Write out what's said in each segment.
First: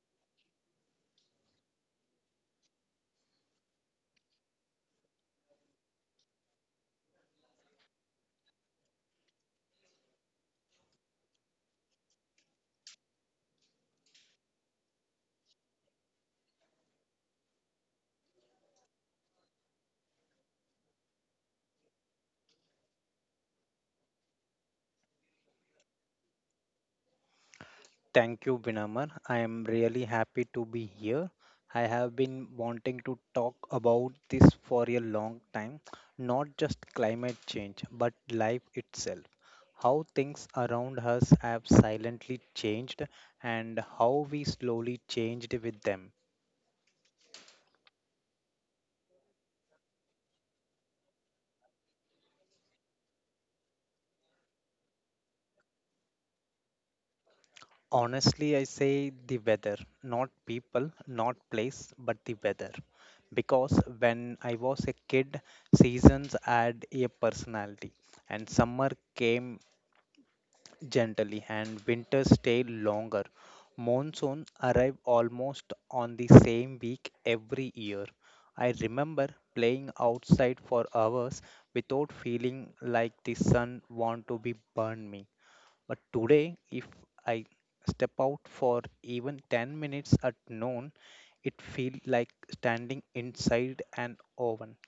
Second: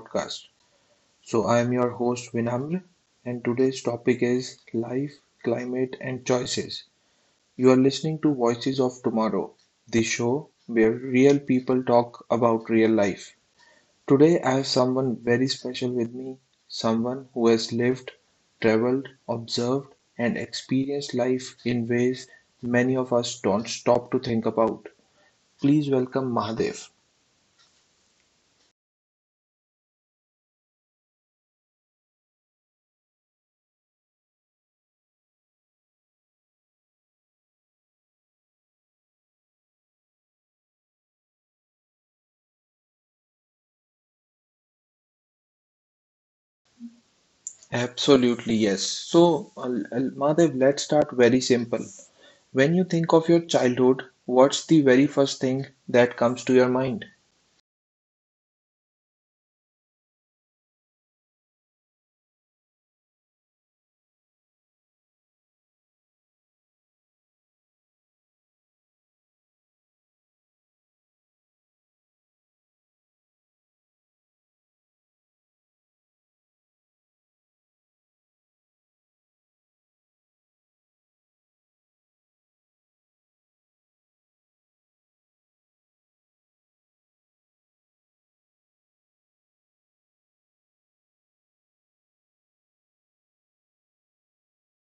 podcast. So, I am your host Vinamr, and today's topic is Life, Climate, and Choices. You are listening to Voices of Tomorrow, the show where real people talk about real life. Today, I have someone very special with me, someone who has lived, traveled, observed, and experienced life in ways many of us don't stop to think about. Please welcome Mahadev. Thank you, Binaman. I am really happy to be here. I have been wanting to talk about this for a long time, not just climate change, but life itself. How things around us have silently changed and how we slowly changed with them. Absolutely, yes. Madhav, let's start very simple. When you think of your childhood, what's the very first thing that comes to your mind? Honestly, I say the weather, not people, not place, but the weather. Because when I was a kid, seasons had a personality, and summer came gently, and winter stayed longer. Monsoon arrived almost on the same week every year. I remember playing outside for hours without feeling like the sun want to be burned me, but today, if I step out for even 10 minutes at noon, it feels like standing inside an oven.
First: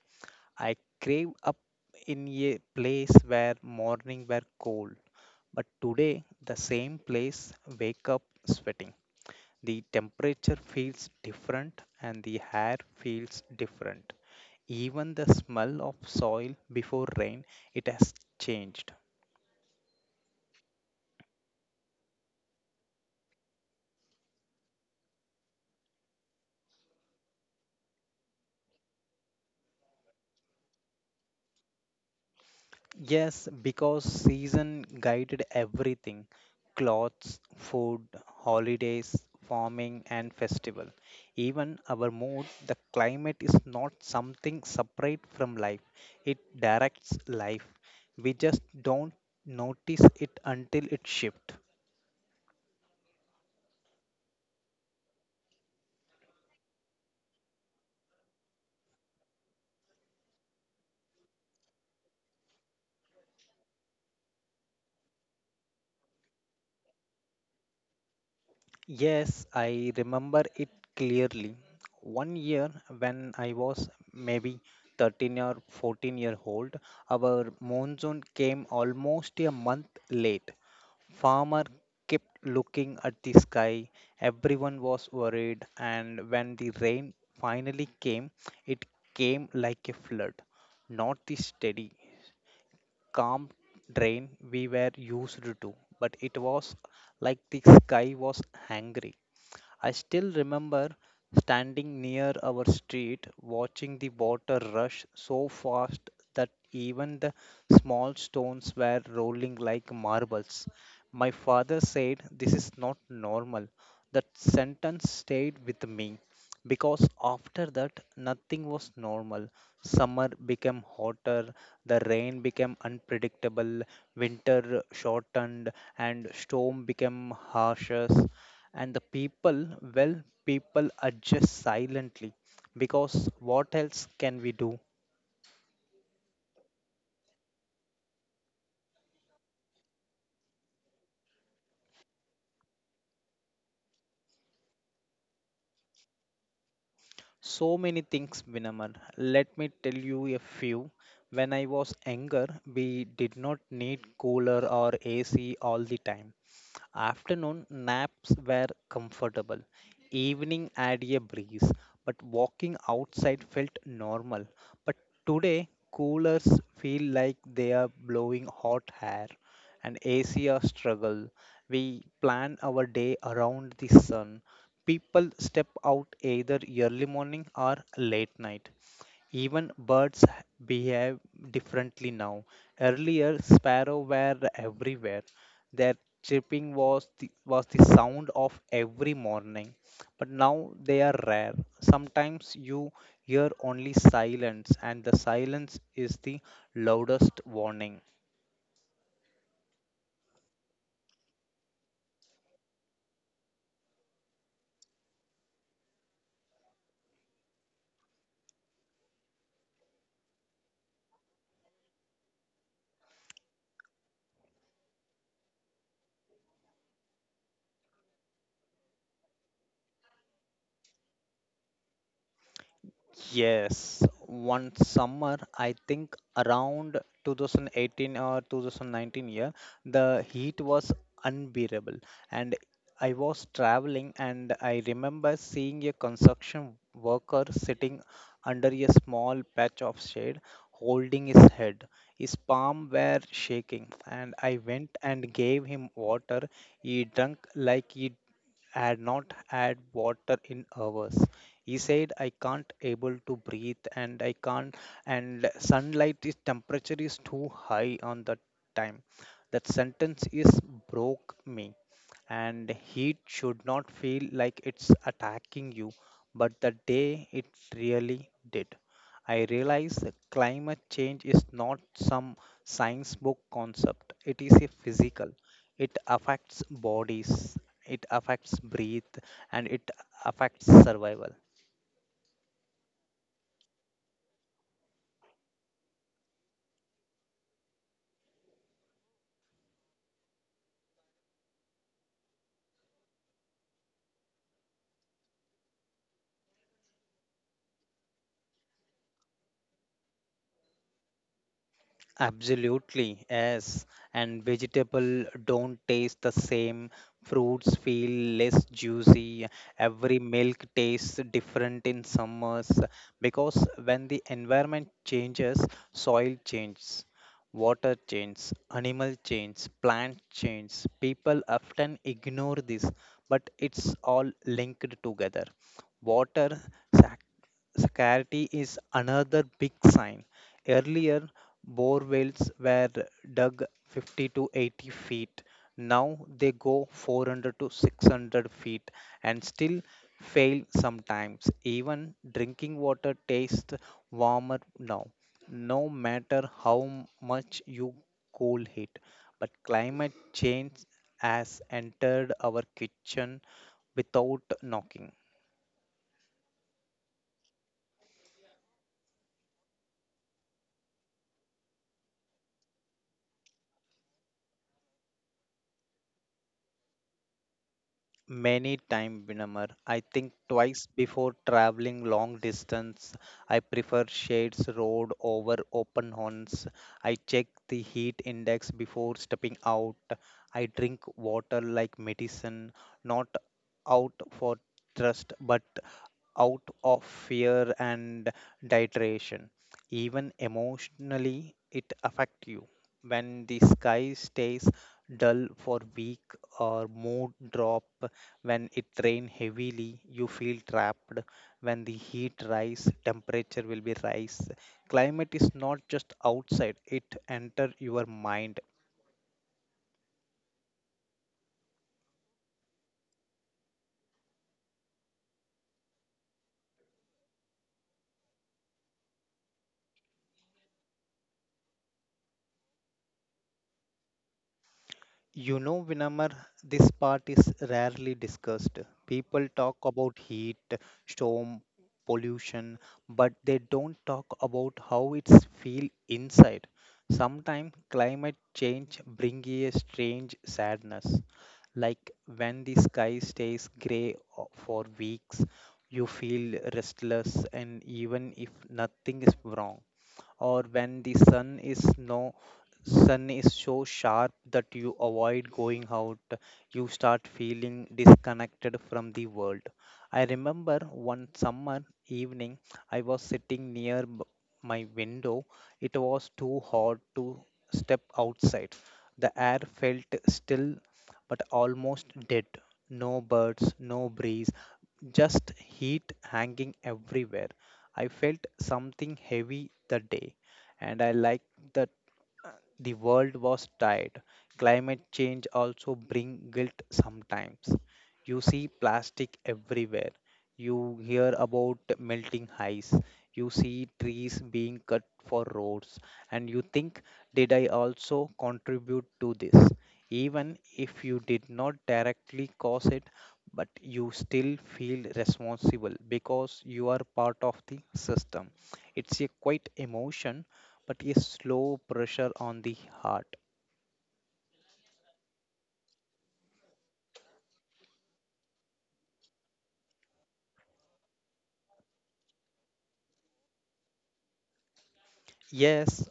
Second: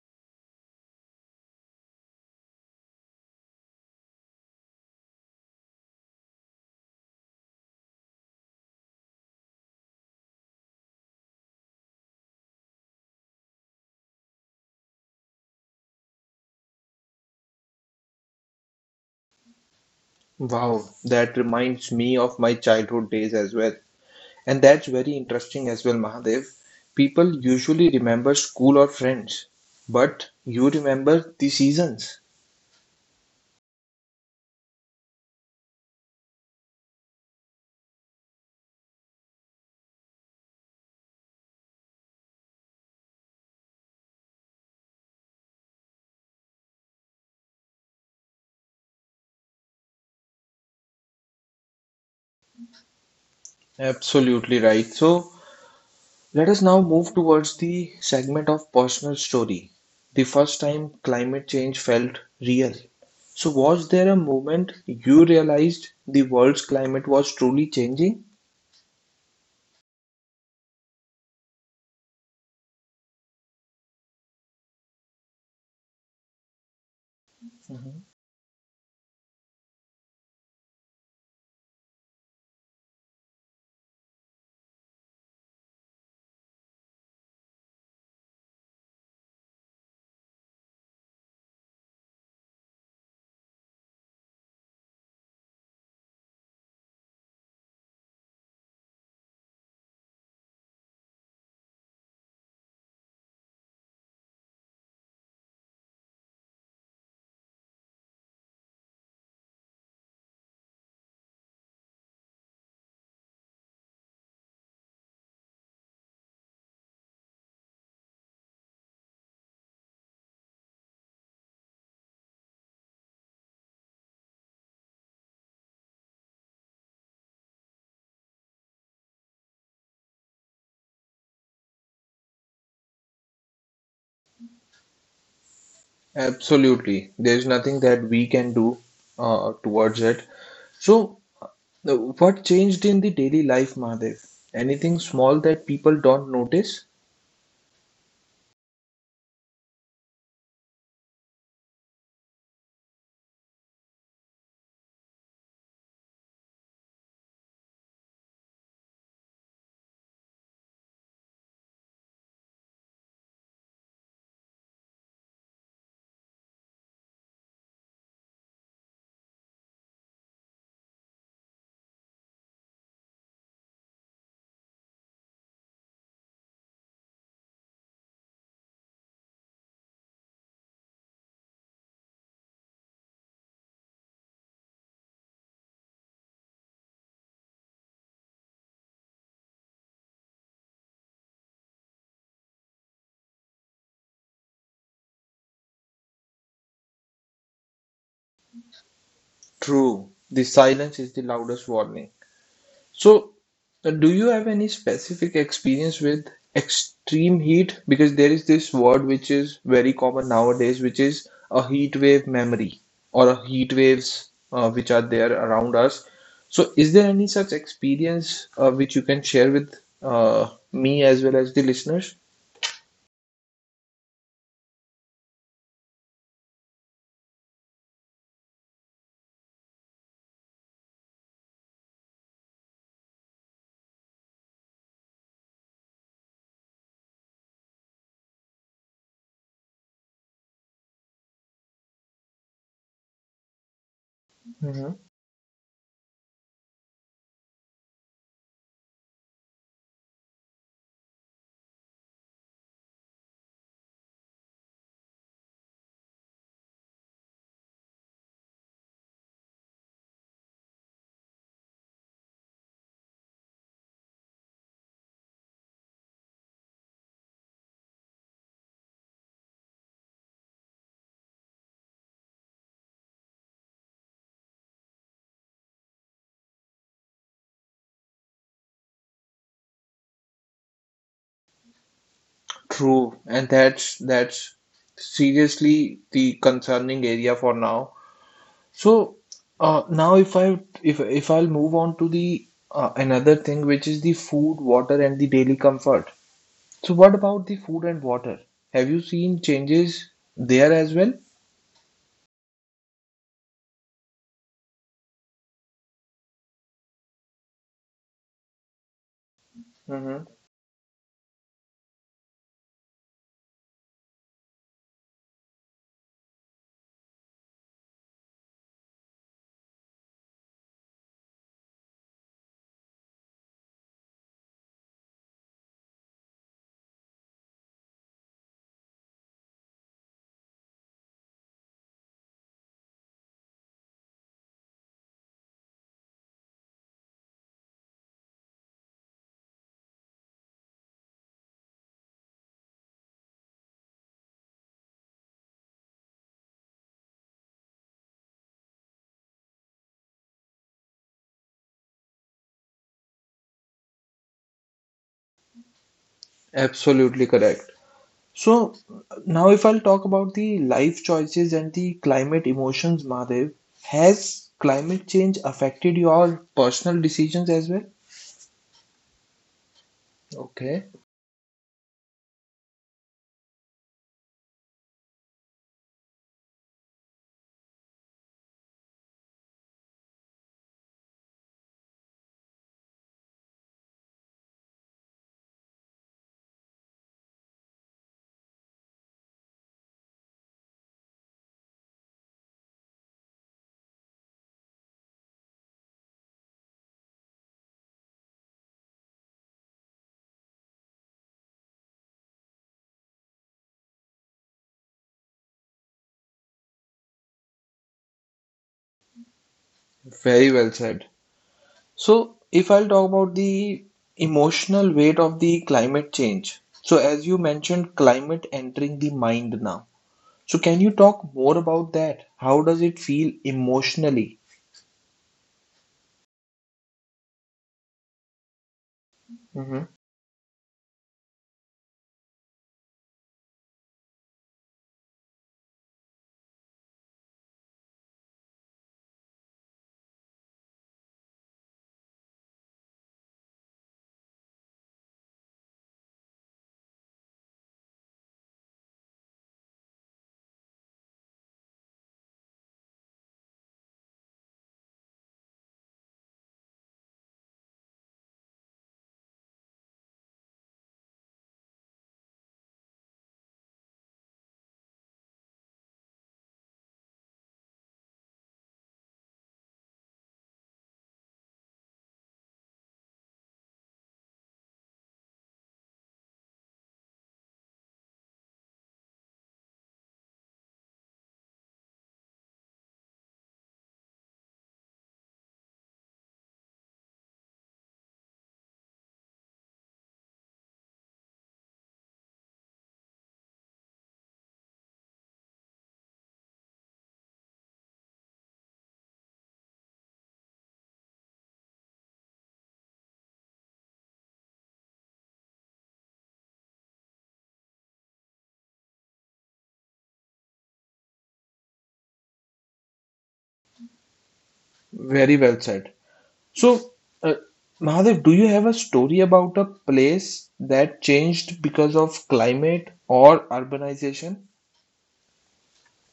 I crave up in a place where morning were cold, but today the same place wake up sweating. The temperature feels different and the hair feels different. Even the smell of soil before rain, it has changed. Wow, that reminds me of my childhood days as well. And that's very interesting as well, Mahadev. People usually remember school or friends, but you remember the seasons. Yes, because season guided everything: clothes, food, holidays, farming, and festival. Even our mood. The climate is not something separate from life, it directs life. We just don't notice it until it shifts. Absolutely right. So, let us now move towards the segment of personal story. The first time climate change felt real. So, was there a moment you realized the world's climate was truly changing? Yes, I remember it clearly. One year when I was maybe 13 or 14-year-old, our Mhm. monsoon came almost a month late. Farmer kept looking at the sky. Everyone was worried, and when the rain finally came, it came like a flood. Not the steady, calm rain we were used to, but it was like the sky was angry. I still remember standing near our street watching the water rush so fast that even the small stones were rolling like marbles. My father said, "This is not normal." That sentence stayed with me because after that, nothing was normal. Summer became hotter, the rain became unpredictable, winter shortened, and storm became harsher. And the people, well, people adjust silently because what else can we do? Absolutely. There's nothing that we can do towards it. So, what changed in the daily life, Mahadev? Anything small that people don't notice? So many things, Vinamar. Let me tell you a few. When I was younger, we did not need cooler or AC all the time. Afternoon naps were comfortable, evening had a breeze, but walking outside felt normal. But today, coolers feel like they are blowing hot air, and AC are struggle. We plan our day around the sun. People step out either early morning or late night. Even birds behave differently now. Earlier, sparrows were everywhere. Their chirping was the sound of every morning. But now they are rare. Sometimes you hear only silence, and the silence is the loudest warning. True. The silence is the loudest warning. So, do you have any specific experience with extreme heat? Because there is this word which is very common nowadays, which is a heat wave memory or a heat waves which are there around us. So, is there any such experience which you can share with me as well as the listeners? Yes, one summer, I think around 2018 or 2019 year, the heat was unbearable. And I was traveling, and I remember seeing a construction worker sitting under a small patch of shade, holding his head. His palm were shaking, and I Mhm. went and gave him water. He drank like he had not had water in hours. He said, "I can't able to breathe and I can't, and sunlight is temperature is too high on that time." That sentence is broke me, and heat should not feel like it's attacking you, but the day it really did. I realized that climate change is not some science book concept, it is a physical. It affects bodies, it affects breath, and it affects survival. True, and that's seriously the concerning area for now. So, now if I'll move on to the another thing which is the food, water and the daily comfort. So what about the food and water? Have you seen changes there as well? Absolutely, yes. And vegetable don't taste the same. Fruits feel less juicy. Every Hmm. milk tastes different in summers because when the environment changes, soil changes, water changes, animal changes, plant changes. People often ignore this, but it's all linked together. Water sac- scarcity is another big sign. Earlier, bore wells were dug 50 to 80 feet. Now they go 400 to 600 feet and still fail sometimes. Even drinking water tastes warmer now, no matter how much you cool it. But climate change has entered our kitchen without knocking. Absolutely correct. So now if I'll talk about the life choices and the climate emotions, Mahadev, has climate change affected your personal decisions as well? Many time, Vinamar. I think Okay, twice before traveling long distance. I prefer shades road over open horns. I check the heat index before stepping out. I drink water like medicine, not out for thirst, but out of fear and dehydration. Even emotionally, it affects you. When the sky stays dull for week or mood drop, when it rain heavily, you feel trapped. When the heat rise, temperature will be rise. Climate is not just outside, it enter your mind. very well said. So, if I'll talk about the emotional weight of the climate change, so as you mentioned, climate entering the mind now. So, can you talk more about that? How does it feel emotionally? You know, Vinamar, this part is rarely discussed. People talk Hmm. about heat, storm, pollution, but they don't talk about how it's feel inside. Sometimes climate change bring a strange sadness. Like when the sky stays grey for weeks, you feel restless and even if nothing is wrong. Or when the sun is no sun is so sharp that you avoid going out, you start feeling disconnected from the world. I remember one summer evening, I was sitting near my window. It was too hot to step outside. The air felt still, but almost dead. No birds, no breeze, just heat hanging everywhere. I felt something heavy the day, and I liked that uh, the world was tired. Climate change also bring guilt sometimes. You see plastic everywhere. You hear about melting ice. You see trees being cut for roads, and you think, did I also contribute to this? Even if you did not directly cause it, but you still feel responsible because you are part of the system. It's a quite emotion, but a slow pressure on the heart. Very well said. So, uh, Mahadev, do you have a story about a place that changed because of climate or urbanization? Yes,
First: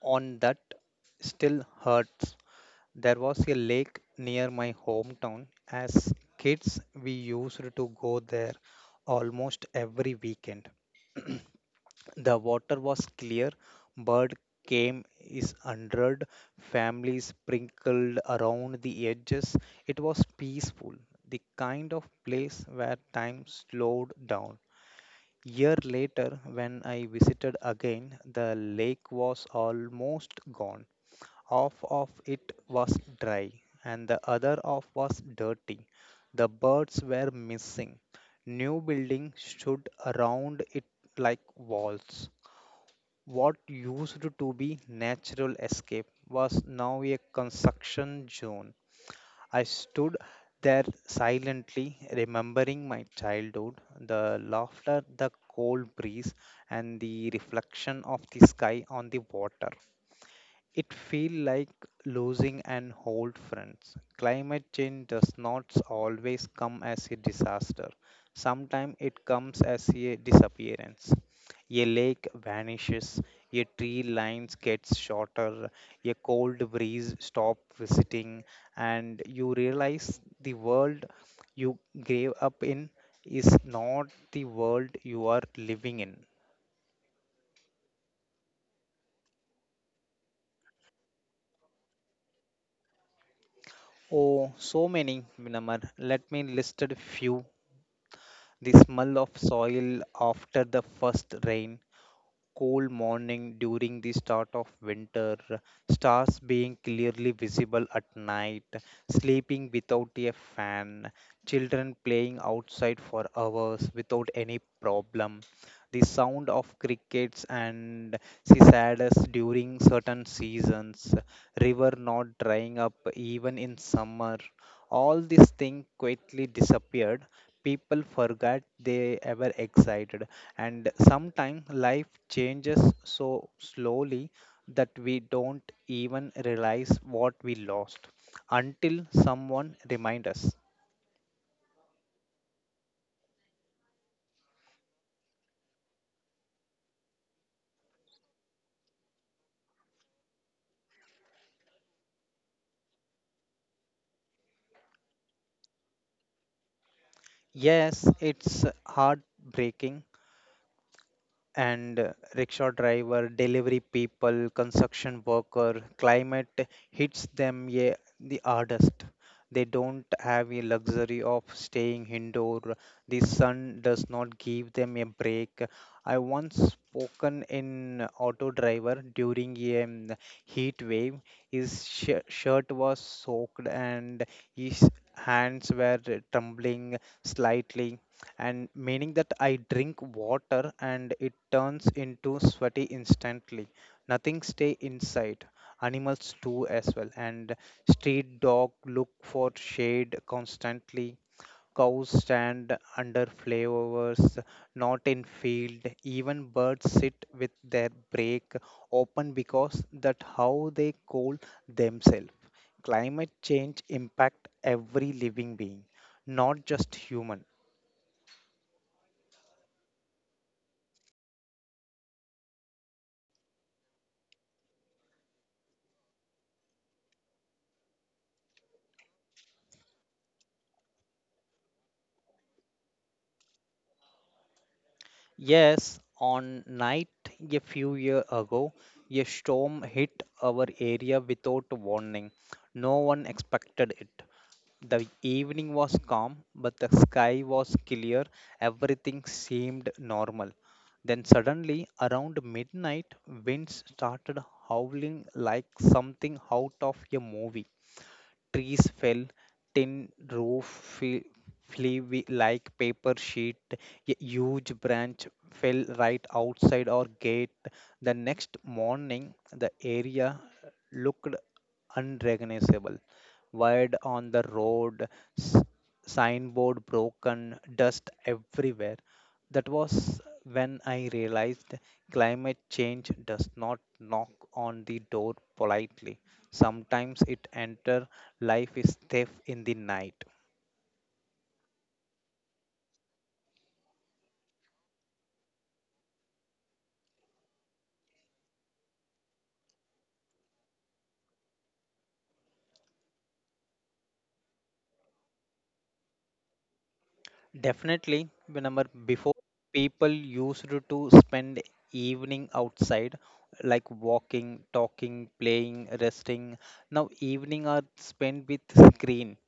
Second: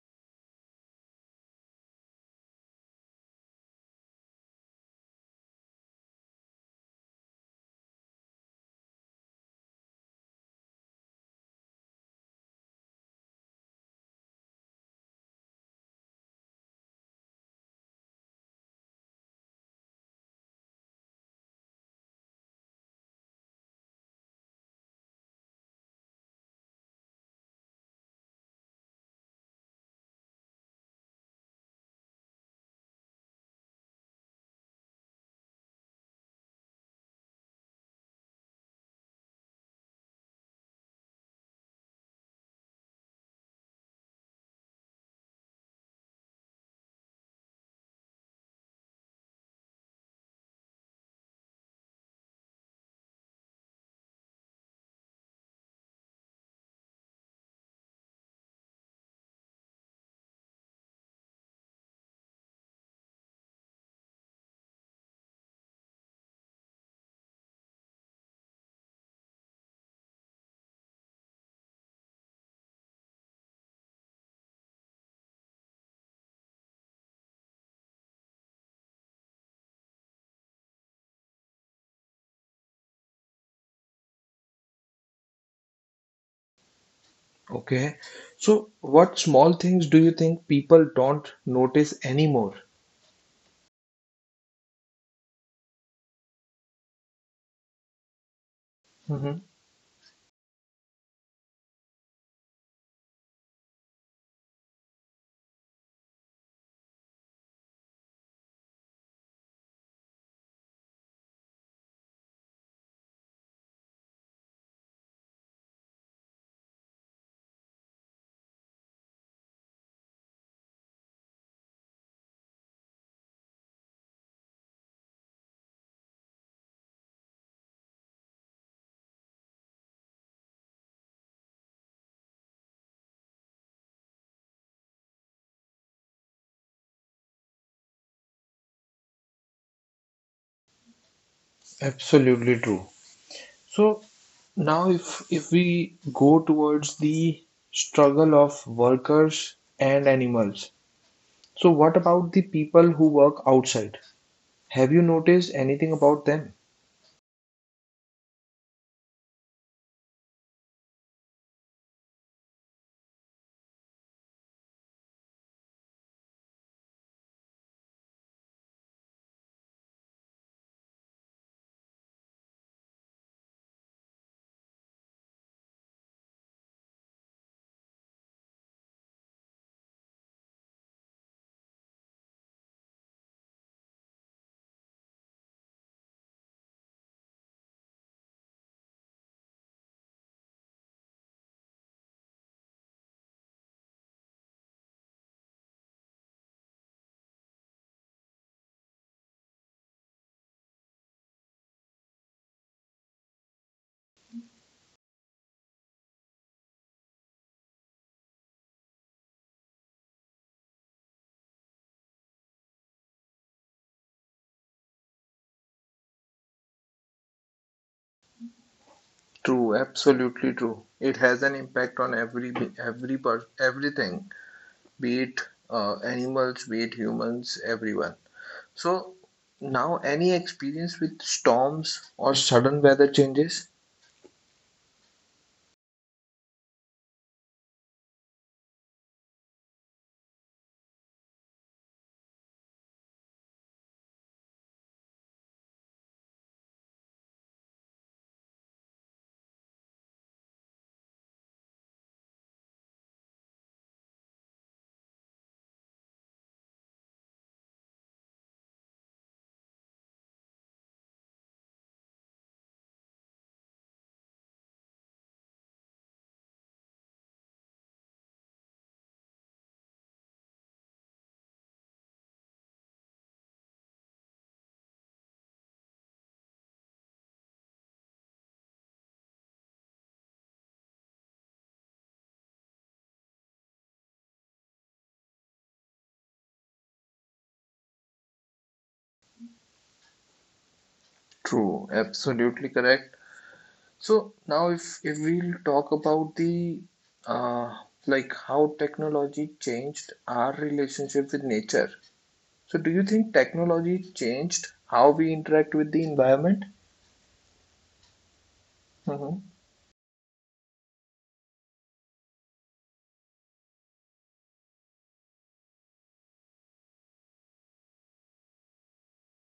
on that still hurts. There was a lake near my hometown. As kids, we used to go there almost every weekend. The water was clear. Bird came is hundred families sprinkled around the edges. It was peaceful, the kind of place where time slowed down. Year later, when I visited again, the lake was almost gone. Half of it was dry, and the other half was dirty. The birds were missing. New buildings stood around it like walls. What used to be natural escape was now a construction zone. I stood there silently, remembering my childhood, the laughter, the cold breeze, and the reflection of the sky on the water. It feels like losing an old friend. Climate change does not always come as a disaster. Sometimes it comes as a disappearance. A lake vanishes, a tree lines gets shorter, a cold breeze stops visiting, and you realize the world you grew up in is not the world you are living in. Okay. So, what small things do you think people don't notice anymore? Oh, so many, Minamar. Let me list a few: the smell of Hmm. soil after the first rain, cool morning during the start of winter, stars being clearly visible at night, sleeping without a fan, children playing outside for hours without any problem, the sound of crickets and cicadas during certain seasons, river not drying up even in summer. All these things quietly disappeared. People forgot they ever existed. And sometimes life changes so slowly that we don't even realize what we lost until someone reminds us. Absolutely true. So now if we go towards the struggle of workers and animals, so what about the people who work outside? Have you noticed anything about them? Yes, it's heartbreaking, and rickshaw driver, delivery people, construction worker, climate hits them, yeah, the hardest. They don't have a luxury of staying indoor. The sun does not give them a break. I once spoken in auto driver during a heat wave. His shirt was soaked and his hands were trembling slightly and meaning that I drink water and it turns into sweaty instantly. Nothing stay inside. Animals do as well, and street dog look for shade constantly. Cows stand under flyovers, not in field. Even birds sit with their break open because that how they cool themselves. Climate change impact every living being, not just human. True, absolutely true. It has an impact on every everything, be it animals, be it humans, everyone. So now any experience with storms or sudden weather changes? Yes, on night a few years ago, a storm hit our area without warning. No one expected it. The evening was calm, but the sky was clear. Everything seemed normal. Then suddenly, around midnight, winds started howling like something out of a movie. Trees fell, tin roof fe- flew like paper sheet. A huge branch fell right outside our gate. The next morning, the area looked unrecognizable. Wired on the road, s- signboard broken, dust everywhere. That was when I realized climate change does not knock on the door politely. Sometimes it enters life is thief in the night. True, absolutely correct. So now if we'll talk about the uh, like how technology changed our relationship with nature. So do you think technology changed how we interact with the environment? Definitely. Remember, before Hmm. people used to spend evening outside, like walking, talking, playing, resting. Now evening are spent with screen.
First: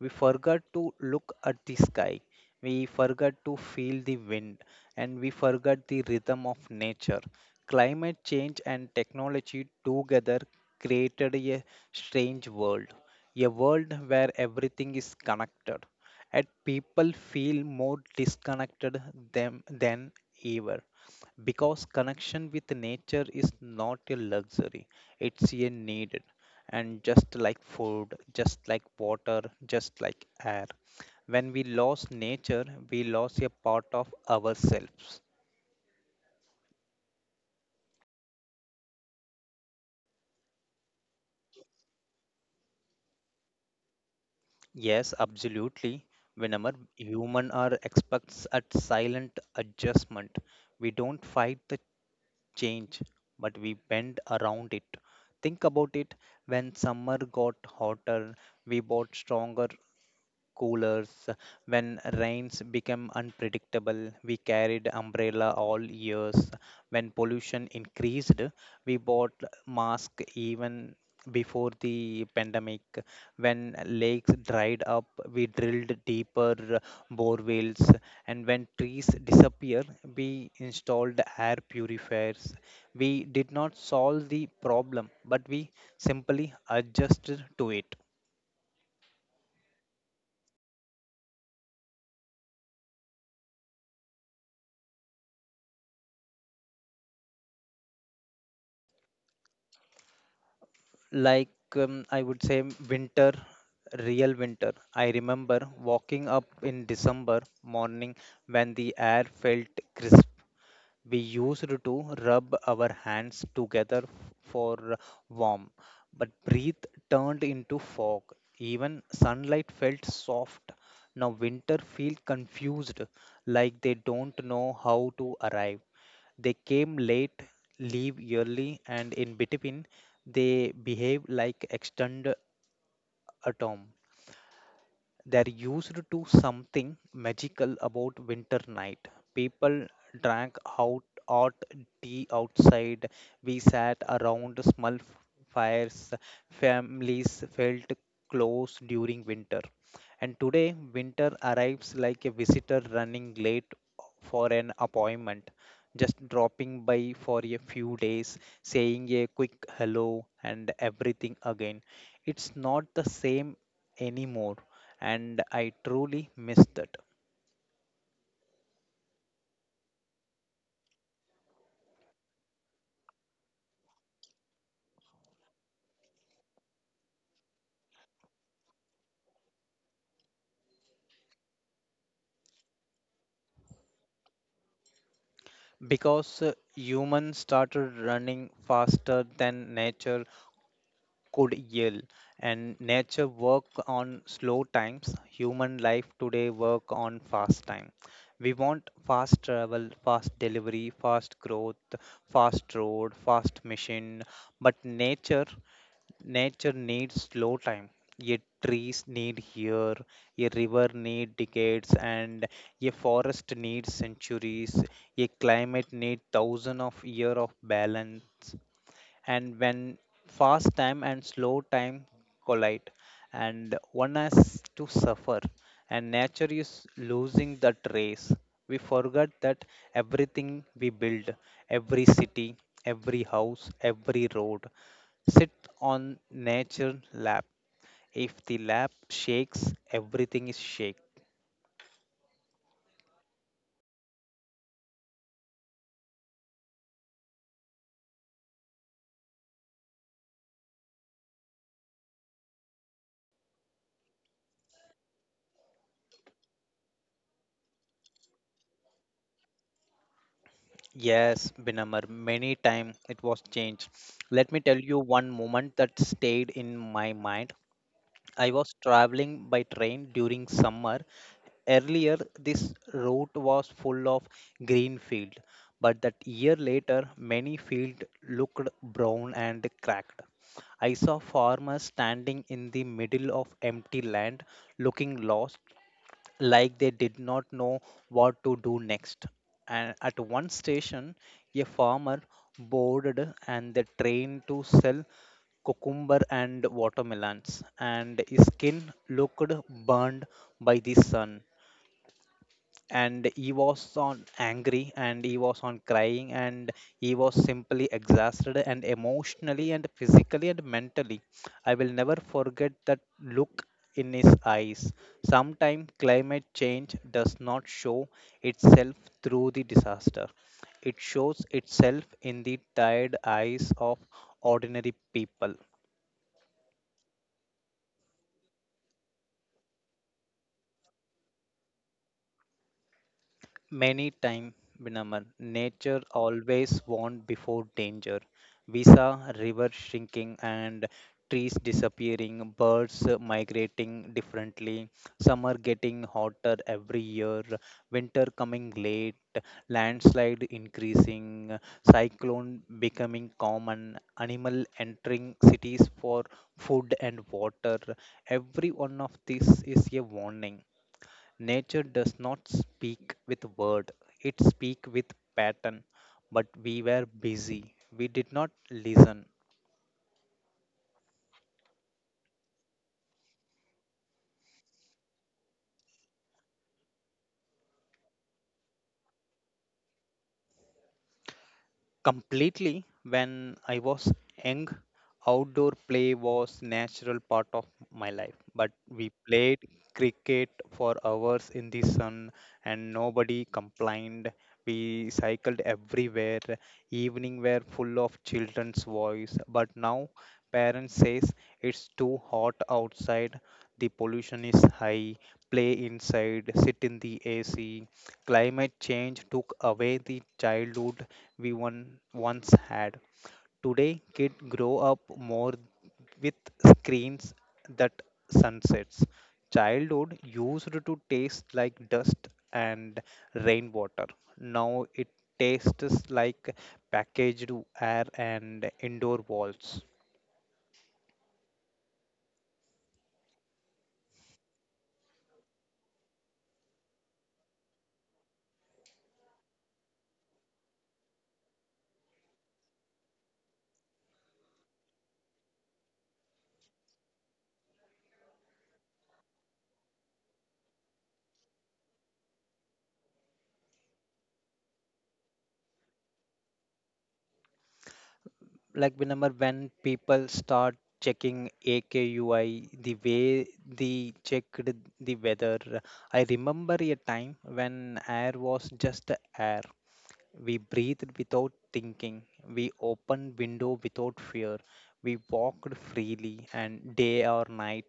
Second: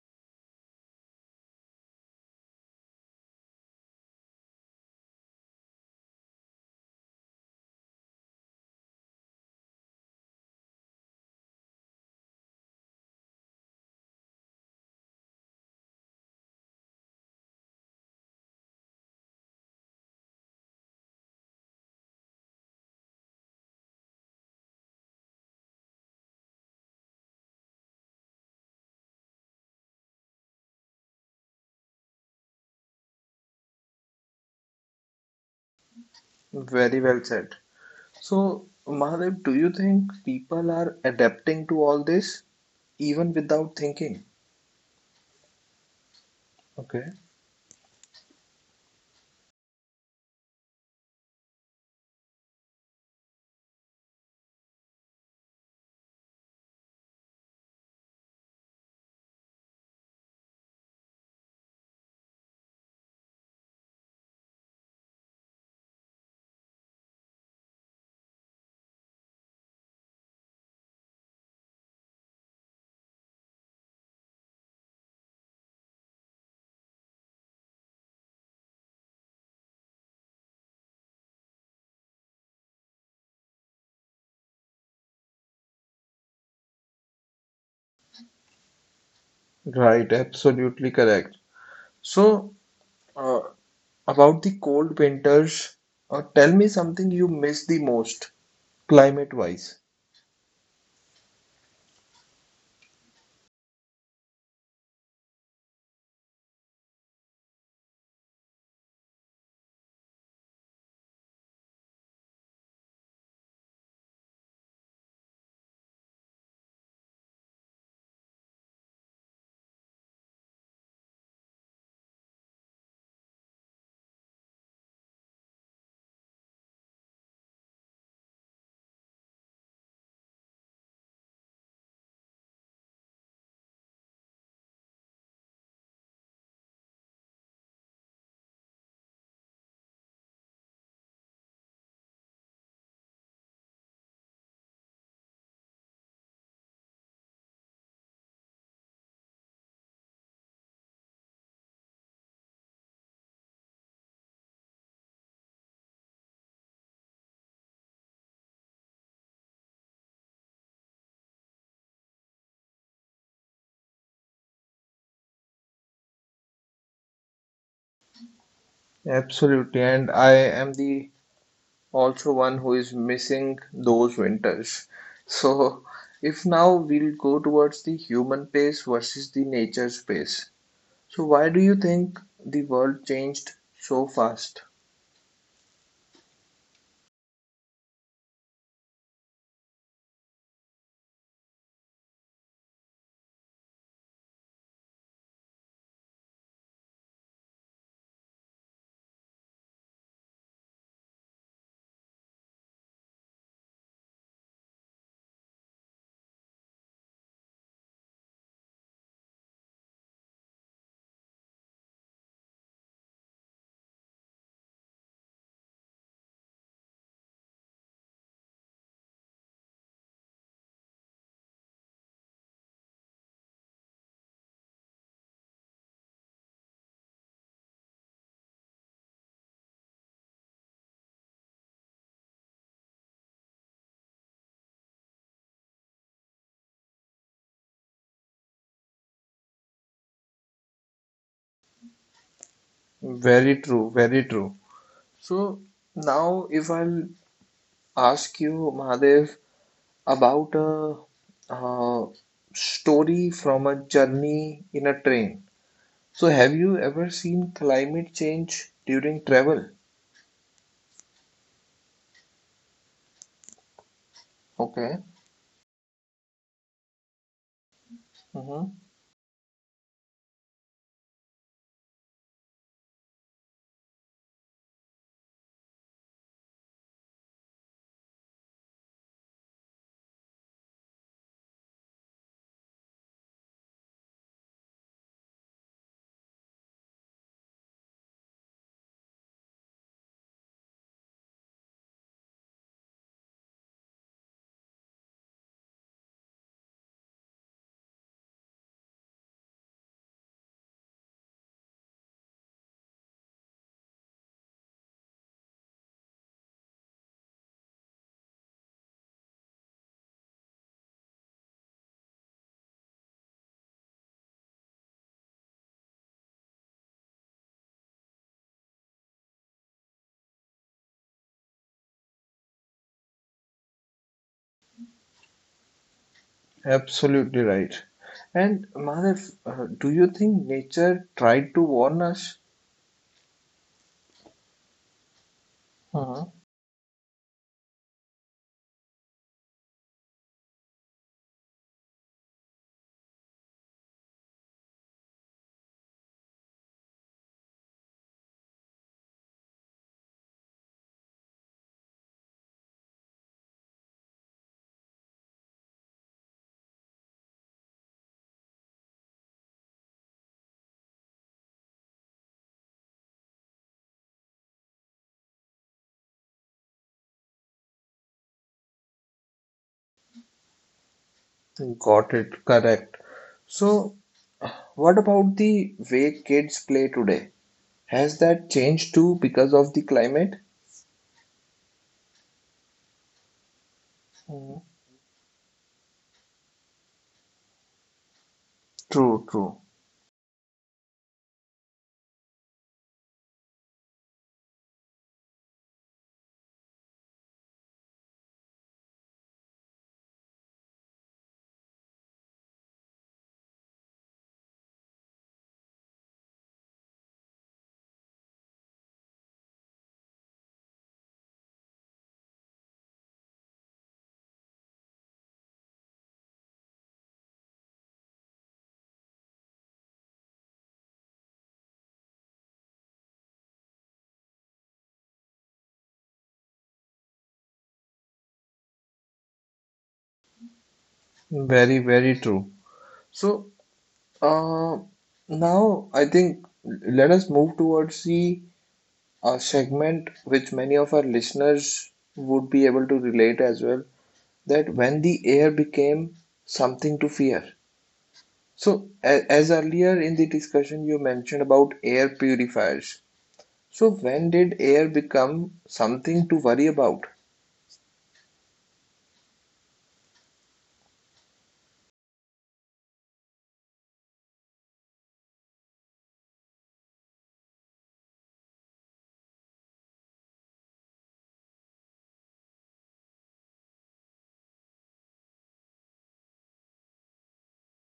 We forgot to look at the sky. We forgot to feel the wind, and we forgot the rhythm of nature. Climate change and technology together created a strange world, a world where everything is connected and people feel more disconnected than ever, because connection with nature is not a luxury, it's a need, and just like food, just like water, just like air, when we lose nature, we lose a part of ourselves. Very well said. So Mahadev, do you think people are adapting to all this even without thinking? Yes, absolutely. Whenever Okay. human are experts at silent adjustment, we don't fight the change, but we bend around it. Think about it. When summer got hotter, we bought stronger coolers. When rains became unpredictable, we carried umbrella all years. When pollution increased, we bought mask even before the pandemic. When lakes dried up, we drilled deeper borewells. And when trees disappeared, we installed air purifiers. We did not solve the problem, but we simply adjusted to it. Right, absolutely correct. So uh, about the cold winters, tell me something you miss the most. Climate wise. like I would say winter, real winter. I remember walking up in December morning when the air felt crisp. We used to rub our hands together for warmth, but breath turned into fog. Even sunlight felt soft. Now winter feel confused, like they don't know how to arrive. They came late, leave early, and in between, they behave like extended atom. There used to something magical about winter night. People drank out hot tea outside. We sat around small fires. Families felt close during winter. And today, winter arrives like a visitor running late for an appointment, just dropping by for a few days, saying a quick hello, and everything again. It's not the same anymore and I truly miss that. Absolutely, and I am the also one who is missing those winters. So, if now we'll go towards the human pace versus the nature pace. So, why do you think the world changed so fast? Because humans started running faster than nature could yell, and nature work on slow times, human life today work on fast time. We want fast travel, fast delivery, fast growth, fast road, fast machine, but Nature needs slow time. Yet trees need year, a river need decades, and a forest needs centuries. A climate need thousands of years of balance, and when fast time and slow time collide, and one has to suffer, and nature is losing that race. We forget that everything we build, every city, every house, every road sit on nature lap. If the lap shakes, everything is shake. Very true, very true. So, now if I'll ask you, Mahadev, about a, uh story from a journey in a train. So, have you ever seen climate change during travel? Yes, Binamar, many time it was changed. Let me tell Okay. you one moment that stayed in my mind. I was Hmm. traveling by train during summer. Earlier, this route was full of green field, but that year later, many field looked brown and cracked. I saw farmers standing in the middle of empty land, looking lost, like they did not know what to do next. And at one station, a farmer boarded and the train to sell cucumber and watermelons, and his skin looked burned by the sun. And he was on angry, and he was on crying, and he was simply exhausted, and emotionally, and physically, and mentally. I will never forget that look in his eyes. Sometimes climate change does not show itself through the disaster. It shows itself in the tired eyes of ordinary people. Absolutely right. And Madhav, do you think nature tried to warn us? Many time, Vinaman, nature Hmm. always warn before danger. We saw river shrinking and trees disappearing, birds migrating differently, summer getting hotter every year, winter coming late, landslide increasing, cyclone becoming common, animal entering cities for food and water. Every one of these is a warning. Nature does not speak with word, it speaks with pattern. But we were busy. We did not listen. Got it. Correct. So, what about the way kids play today? Has that changed too because of the climate? Completely, when I was Mhm. young, outdoor play was natural part of my life. But we True, played true. cricket for hours in the sun, and nobody complained. We cycled everywhere. Evening were full of children's voice. But now, parents says it's too hot outside. The pollution is high. Play inside. Sit in the AC. Climate change took away the childhood we one once had. Today, kids grow up more with screens that sunsets. Childhood used to taste like dust and rainwater. Now it tastes like packaged air and indoor walls. Very, very true. So, uh, now I think let us move towards the segment which many of our listeners would be able to relate as well, that when the air became something to fear. So, as earlier in the discussion, you mentioned about air purifiers. So, when did air become something to worry about? Like remember when people start checking AKUI, the way they checked the weather. I remember a time when air was just air. We breathed without thinking. We opened window without fear. We walked freely and day or night.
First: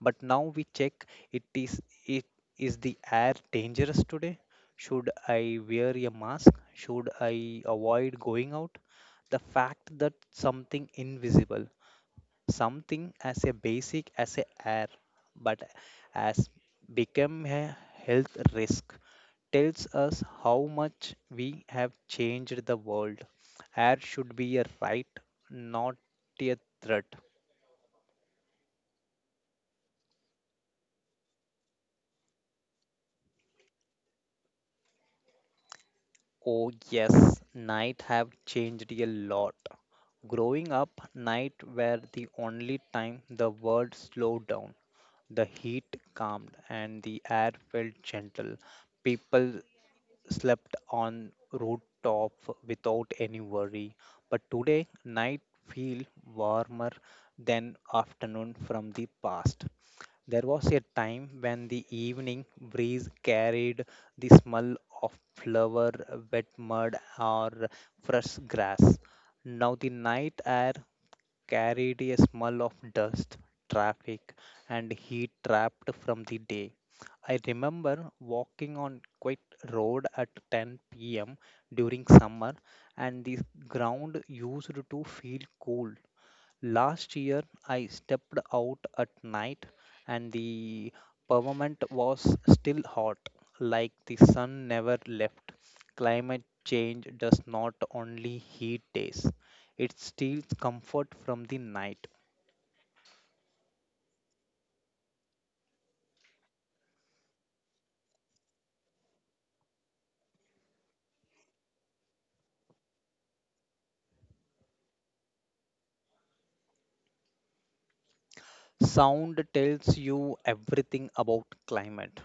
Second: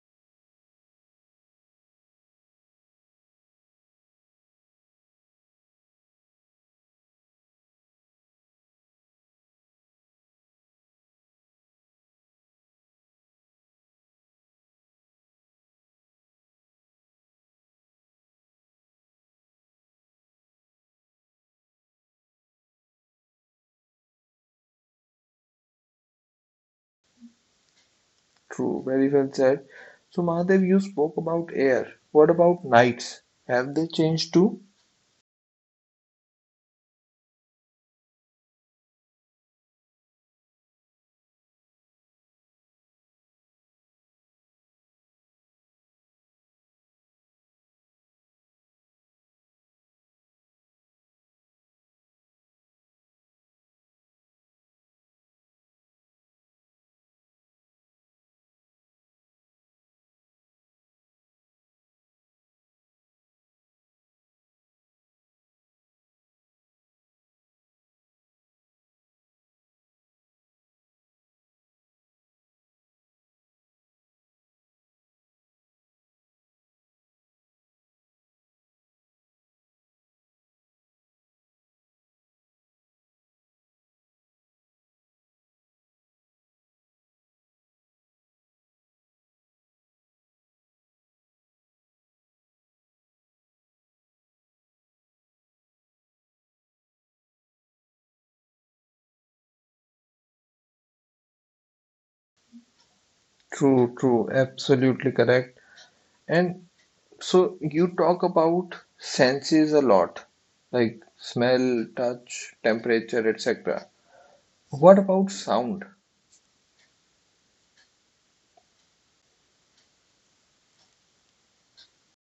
But now we check, it is it is the air dangerous today? Should I wear a mask? Should I avoid going out? The fact that something invisible, something as a basic as a air, but as become a health risk, tells us how much we have changed the world. Air should be a right, not a threat. True, very well said. So, Mahadev, you spoke about air. What about nights? Have they changed too? Oh, yes, night have changed a lot. Growing up, night were the only time the world slowed down. The heat calmed and the air felt gentle. People slept on rooftop without any worry. But today, night feel warmer than afternoon from the past. There was a time when the evening breeze carried the smell of flower, wet mud, or fresh grass. Now the night air carried a smell of dust, traffic, and heat trapped from the day. I remember walking on quiet road at 10 p.m. during summer, and the ground used to feel cool. Last year, I stepped out at night and the pavement was still hot, like the sun never left. Climate change does not only heat days, it steals comfort from the night. True, true, absolutely correct. And so, you talk about senses a lot, like smell, touch, temperature, etc. What about sound? Sound tells you everything about climate.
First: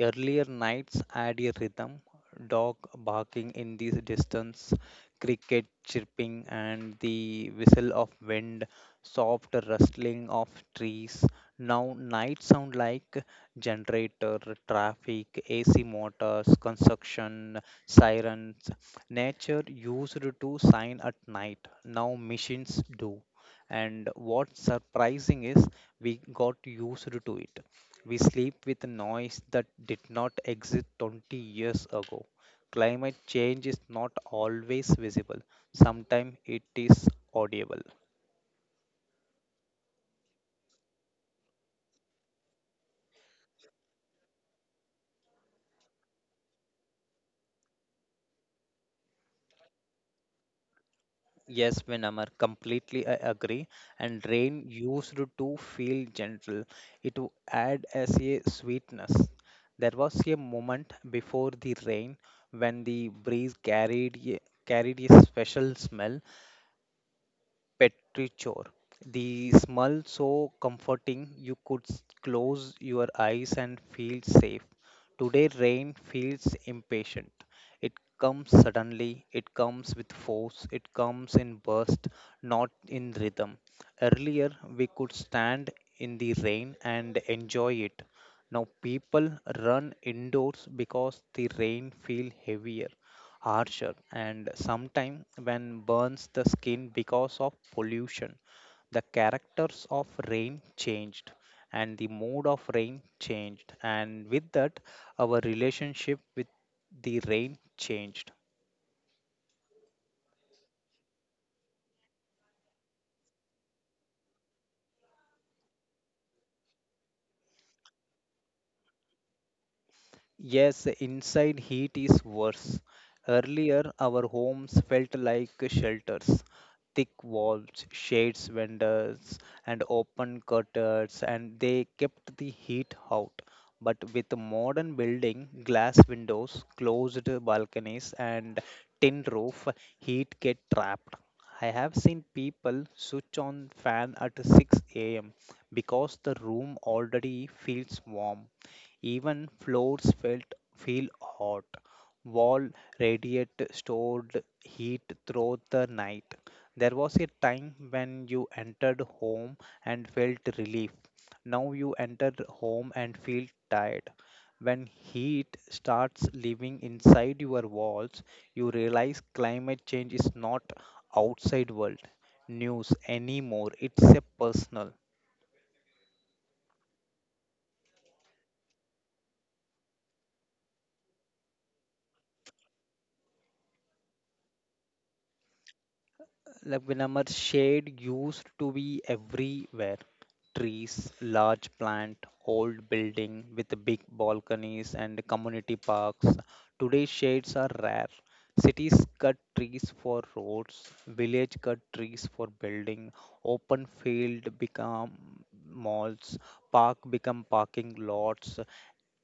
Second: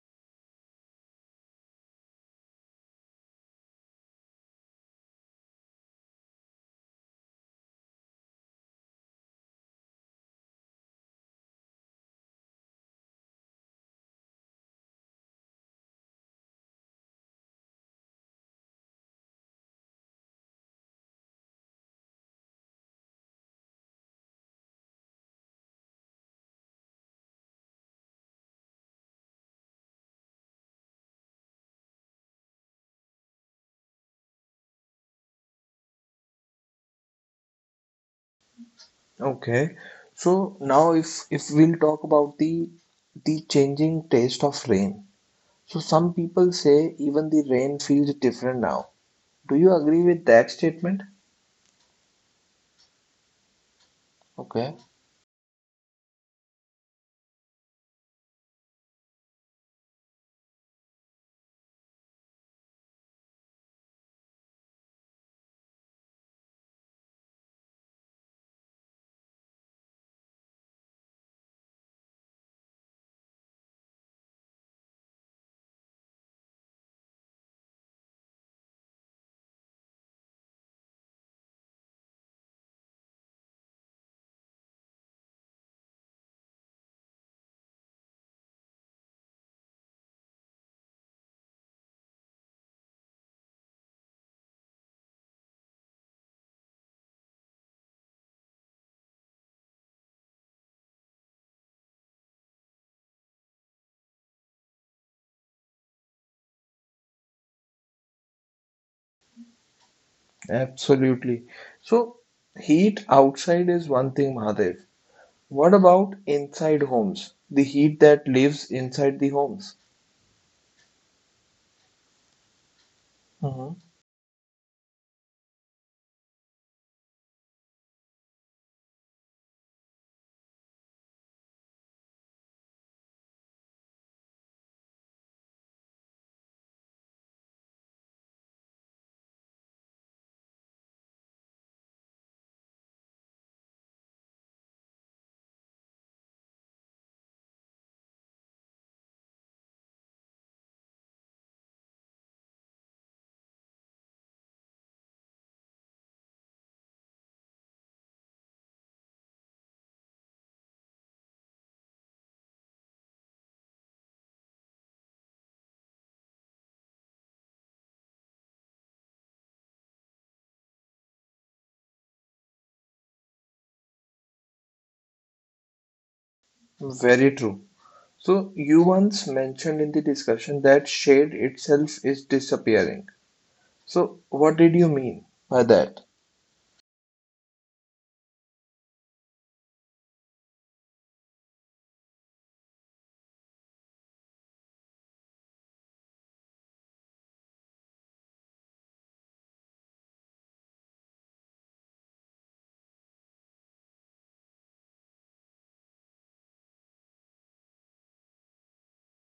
Earlier nights add a rhythm, dog barking in the distance, cricket chirping, and the whistle of wind, soft rustling of trees. Now, nights sound like generator, traffic, AC motors, construction, sirens. Nature used to sign at night, now machines do. And what's surprising is we got used to it. We sleep with a noise that did not exist 20 years ago. Climate change is not always visible, sometimes it is audible. Okay. So now if we'll talk about the changing taste of rain. So some people say even the rain feels different now. Do you agree with that statement? Yes, Vinamar, completely I agree. And rain Okay, used to feel gentle, it would add as a sweetness. There was a moment before the rain when the breeze carried a, carried a special smell, Petrichor. The smell so comforting you could close your eyes and feel safe. Today, rain feels impatient. It comes suddenly, it comes with force, it comes in bursts, not in rhythm. Earlier, we could stand in the rain and enjoy it. Now, people run indoors because the rain feels heavier, harsher, and sometimes when burns the skin because of pollution, the characters of rain changed, and the mood of rain changed, and with that our relationship with the rain changed. absolutely. So heat outside is one thing, Mahadev. What about inside homes? The heat that lives inside the homes. Yes, inside heat is worse. Hmm. Earlier our homes felt like shelters, thick walls, shades windows, and open curtains, and they kept the heat out. But with modern building, glass windows, closed balconies, and tin roof, heat get trapped. I have seen people switch on fan at 6 a.m. because the room already feels warm. Even floors felt feel hot. Wall radiate stored heat throughout the night. There was a time when you entered home and felt relief. Now you enter home and feel tired. When heat starts living inside your walls, you realize climate change is not outside world news anymore. It's a personal. Very true. So you once mentioned in the discussion that shade itself is disappearing. So, what did you mean by that? Like Vinamar, shade used to be everywhere. Trees, large plant, old building with big balconies and community parks. Today shades are rare. Cities cut trees for roads, village cut trees for building, open field become malls, park become parking lots.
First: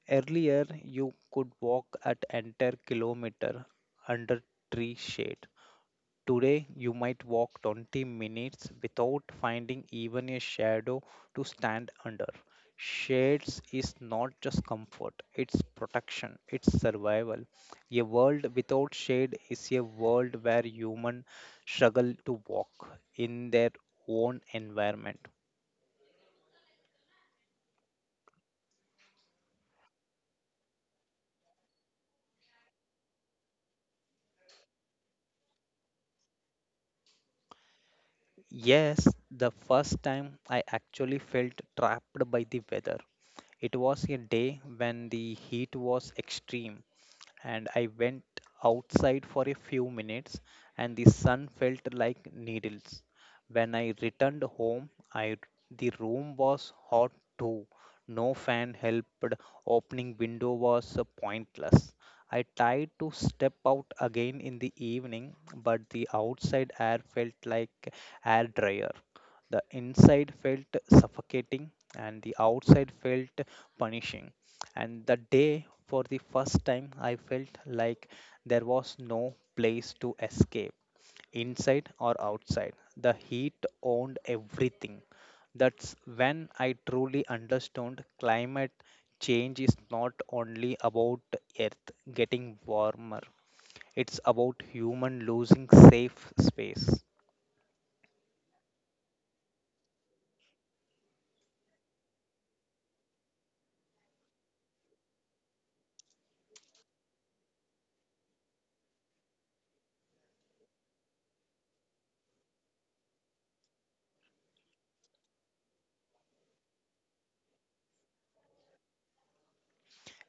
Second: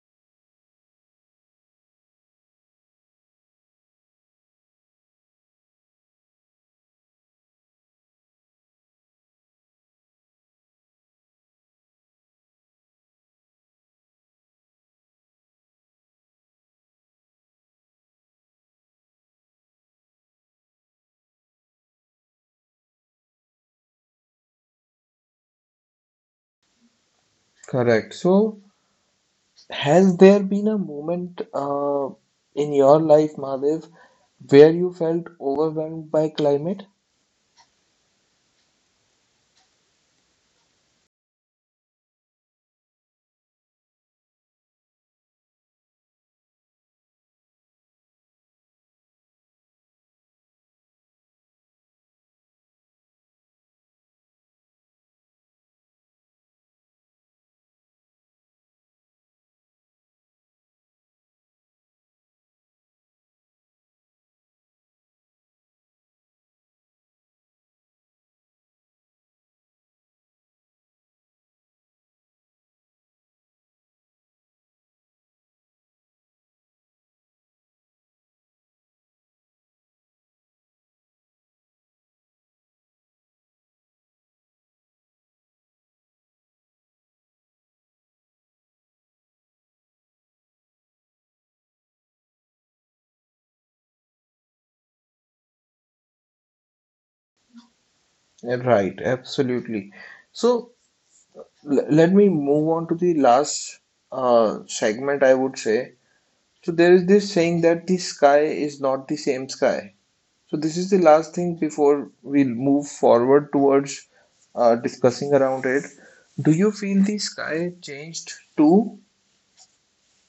Earlier you could walk at entire kilometer under tree shade. Today, you might walk 20 minutes without finding even a shadow to stand under. Shades is not just comfort, it's protection, it's survival. A world without shade is a world where humans struggle to walk in their own environment. Correct. So, has there been a moment in your life, Madhav, where you felt overwhelmed by climate? Yes, the first time I actually felt trapped by the weather. It was a day when the heat was extreme and I went outside for a few minutes, and the sun felt like needles. When I returned home, I the room was hot too. No fan helped. Opening window was pointless. I tried to step out again in the evening, but the outside air felt like air dryer. The inside felt suffocating, and the outside felt punishing. And the day, for the first time, I felt like there was no place to escape, inside or outside. The heat owned everything. That's when I truly understood climate change is not only about Earth getting warmer, it's about human losing safe space. Right, absolutely. So let me move on to the last segment, I would say. So there is this saying that the sky is not the same sky. So this is the last thing before we move forward towards discussing around it. Do you feel the sky changed too?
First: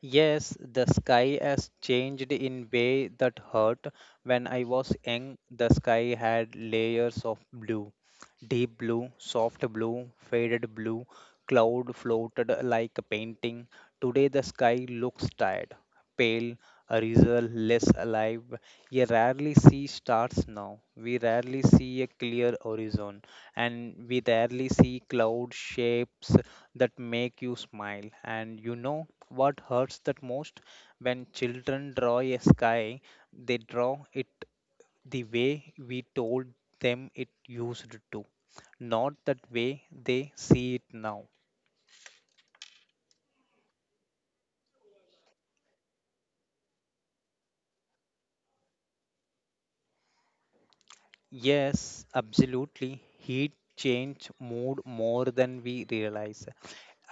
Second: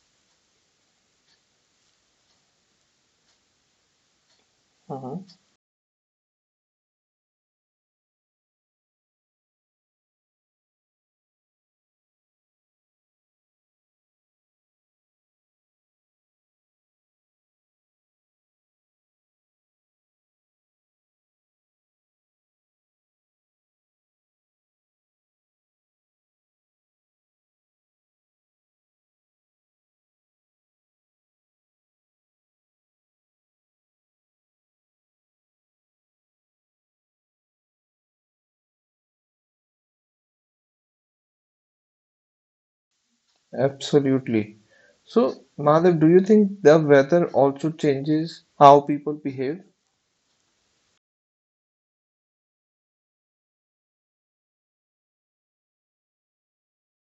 Yes, the sky has changed in way that hurt. When I was Mhm. young, the sky had layers of blue. Deep blue, soft blue, faded blue, cloud floated like a painting. Today the sky looks tired, pale, a result less alive. You rarely see stars now. We rarely see a clear horizon, and we rarely see cloud shapes that make you smile. And you know, what hurts that most? When children draw a sky, they draw it the way we told them it used to, not that way they see it now. Absolutely. So, Madhav, do you think the weather also changes how people behave? Yes, absolutely. Heat change mood more than we realize.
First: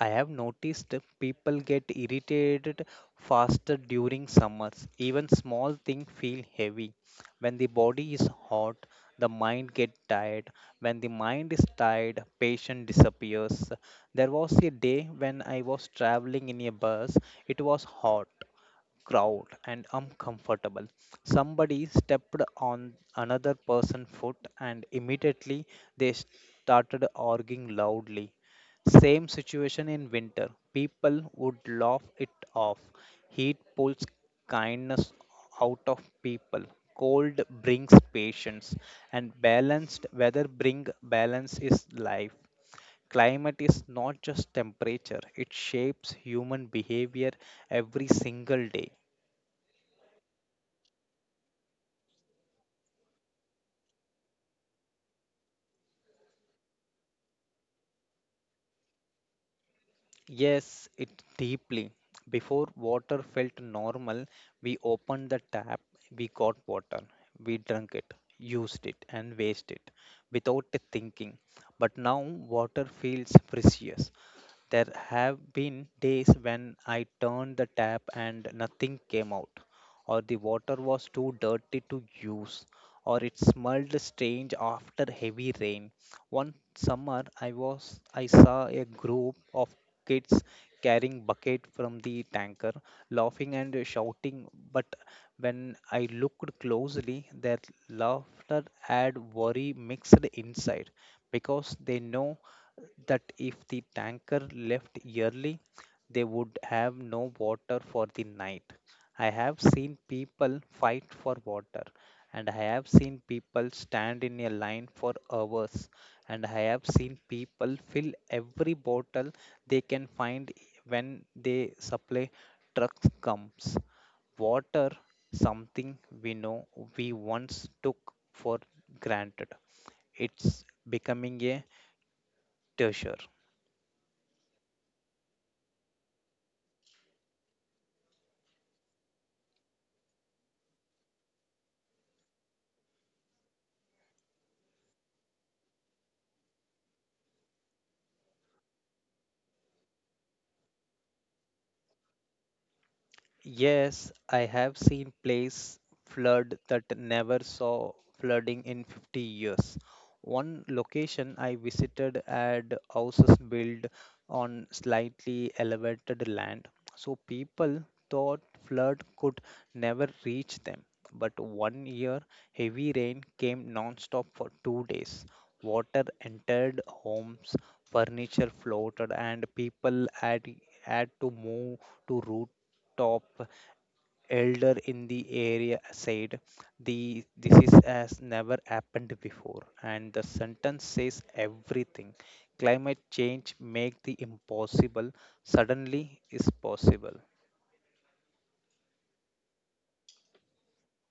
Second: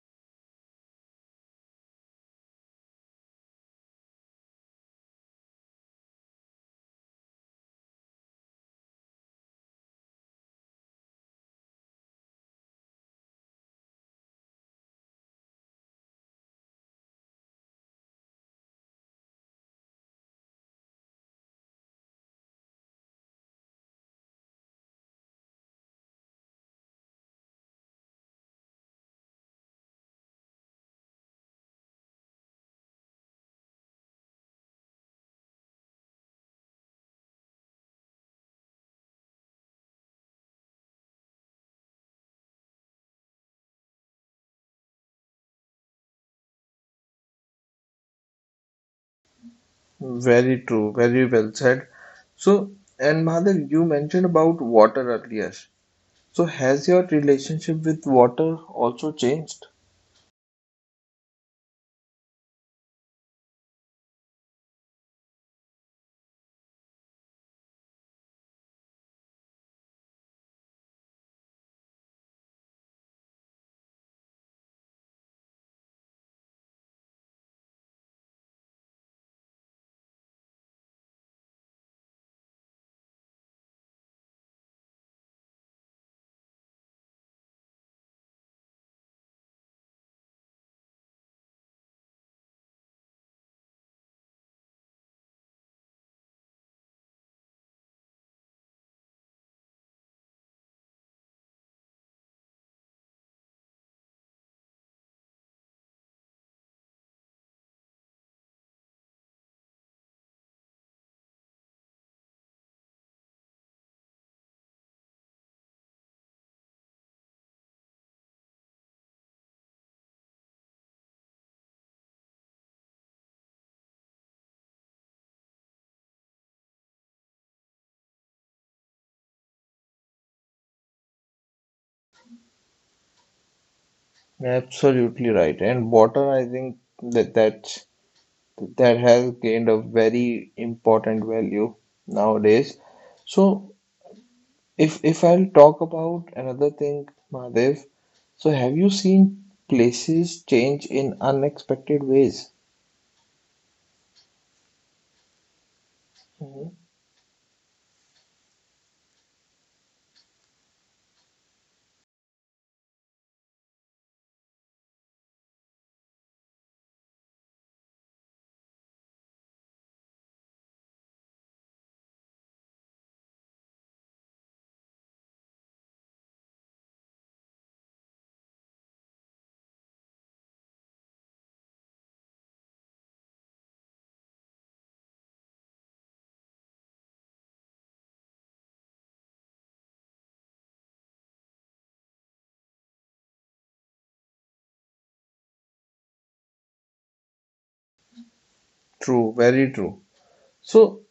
I have noticed people get irritated faster during summers. Even small things feel heavy. When the body is hot, the mind gets tired. When the mind is tired, patience disappears. There was a day when I was traveling in a bus. It was hot crowd and uncomfortable. Somebody stepped on another person's foot and immediately they started arguing loudly. Same situation in winter. People would laugh it off. Heat pulls kindness out of people. Cold brings patience, and balanced weather bring balance is life. Climate is not just temperature, it shapes human behavior every single day. Very true, very well said. So, and Madhav, you mentioned about water earlier. So, has your relationship with water also changed? Yes, it deeply. Before water felt normal, we opened the tap, we got water, we drank it, used it, and wasted it without thinking. But now water feels precious. There have been days when I turned the tap and nothing came out, or the water was too dirty to use, or it smelled strange after heavy rain. One summer I saw a group of kids carrying bucket from the tanker, laughing and shouting, but when I looked closely, their laughter had worry mixed inside because they know that if the tanker left early, they would have no water for the night. I have seen people fight for water, and I have seen people stand in a line for hours, and I have seen people fill every bottle they can find when they supply trucks comes. Water, something we know we once took for granted. It's becoming a treasure. Absolutely right. And water, I think that that has gained a very important value nowadays. So if I'll talk about another thing, Mahadev, so have you seen places change in unexpected ways? Yes, I have seen place flood Mhm. that never saw flooding in 50 years. One location I visited had houses built on slightly elevated land, so people thought flood could never reach them. But one year, heavy rain came non-stop for 2 days. Water entered homes, furniture floated, and people had to move to rooftop elder in the area said the this is as never happened before and the sentence says everything. Climate change make the impossible suddenly is possible. True, very true. So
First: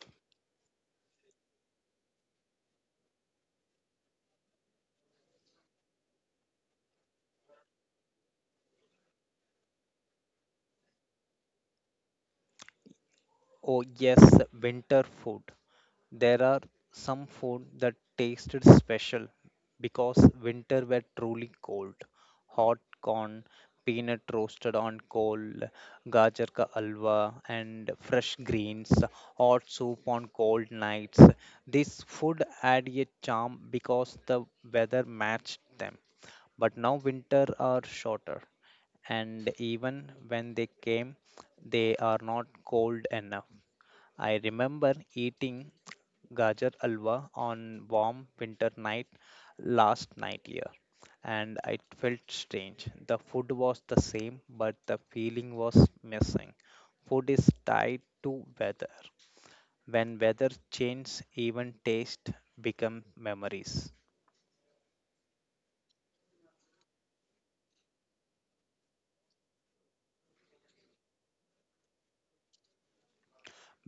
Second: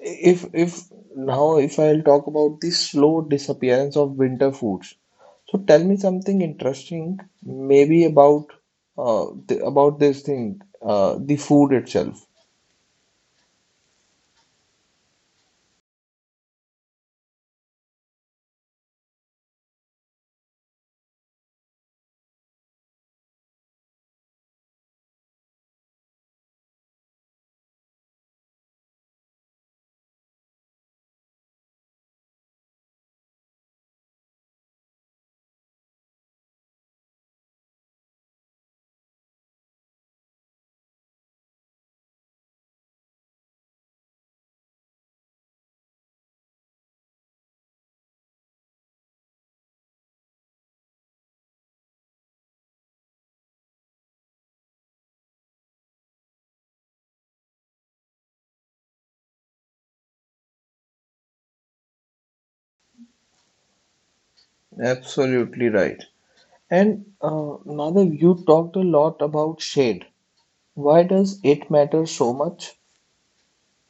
if now if I'll talk about the slow disappearance of winter foods. So tell me something interesting, maybe about th about this thing, the food itself. Oh, yes, winter food. There are some food that tasted special because winter were truly cold. Hot corn, peanut roasted on coal, gajar ka alwa, and fresh greens, hot soup on cold nights. This food had a charm because the weather matched them. But now winter are shorter, and even when they came, they are not cold enough. I remember eating gajar alwa on warm winter night last night year and it felt strange. The food was the same but the feeling was missing. Food is tied to weather. When weather changes even taste become memories. Absolutely right. And Madhav, you talked a lot about shade. Why does it matter so much?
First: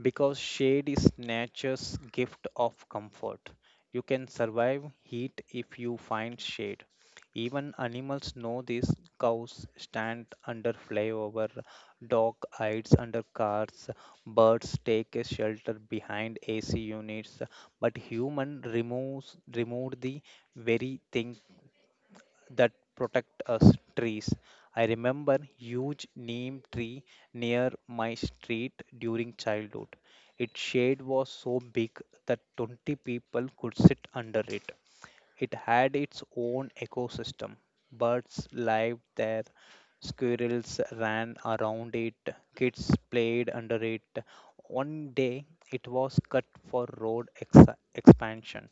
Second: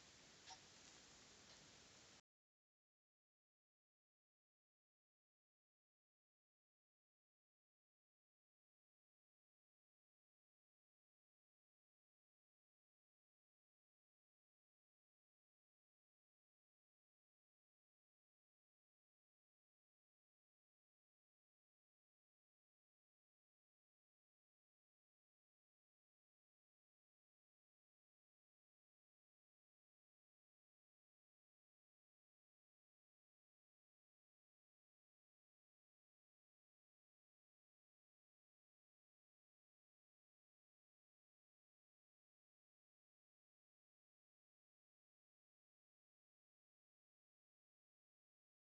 Because shade is nature's gift of comfort. You can survive heat if you find shade. Even animals know this. Cows stand under flyover, dog hides under cars, birds take a shelter behind AC units, but human removes removed the very thing that protect us, trees. I remember huge neem tree near my street during childhood. Its shade was so big that 20 people could sit under it. It had its own ecosystem. Birds lived there, squirrels ran around it, kids played under it. One day, it was cut for road expansion.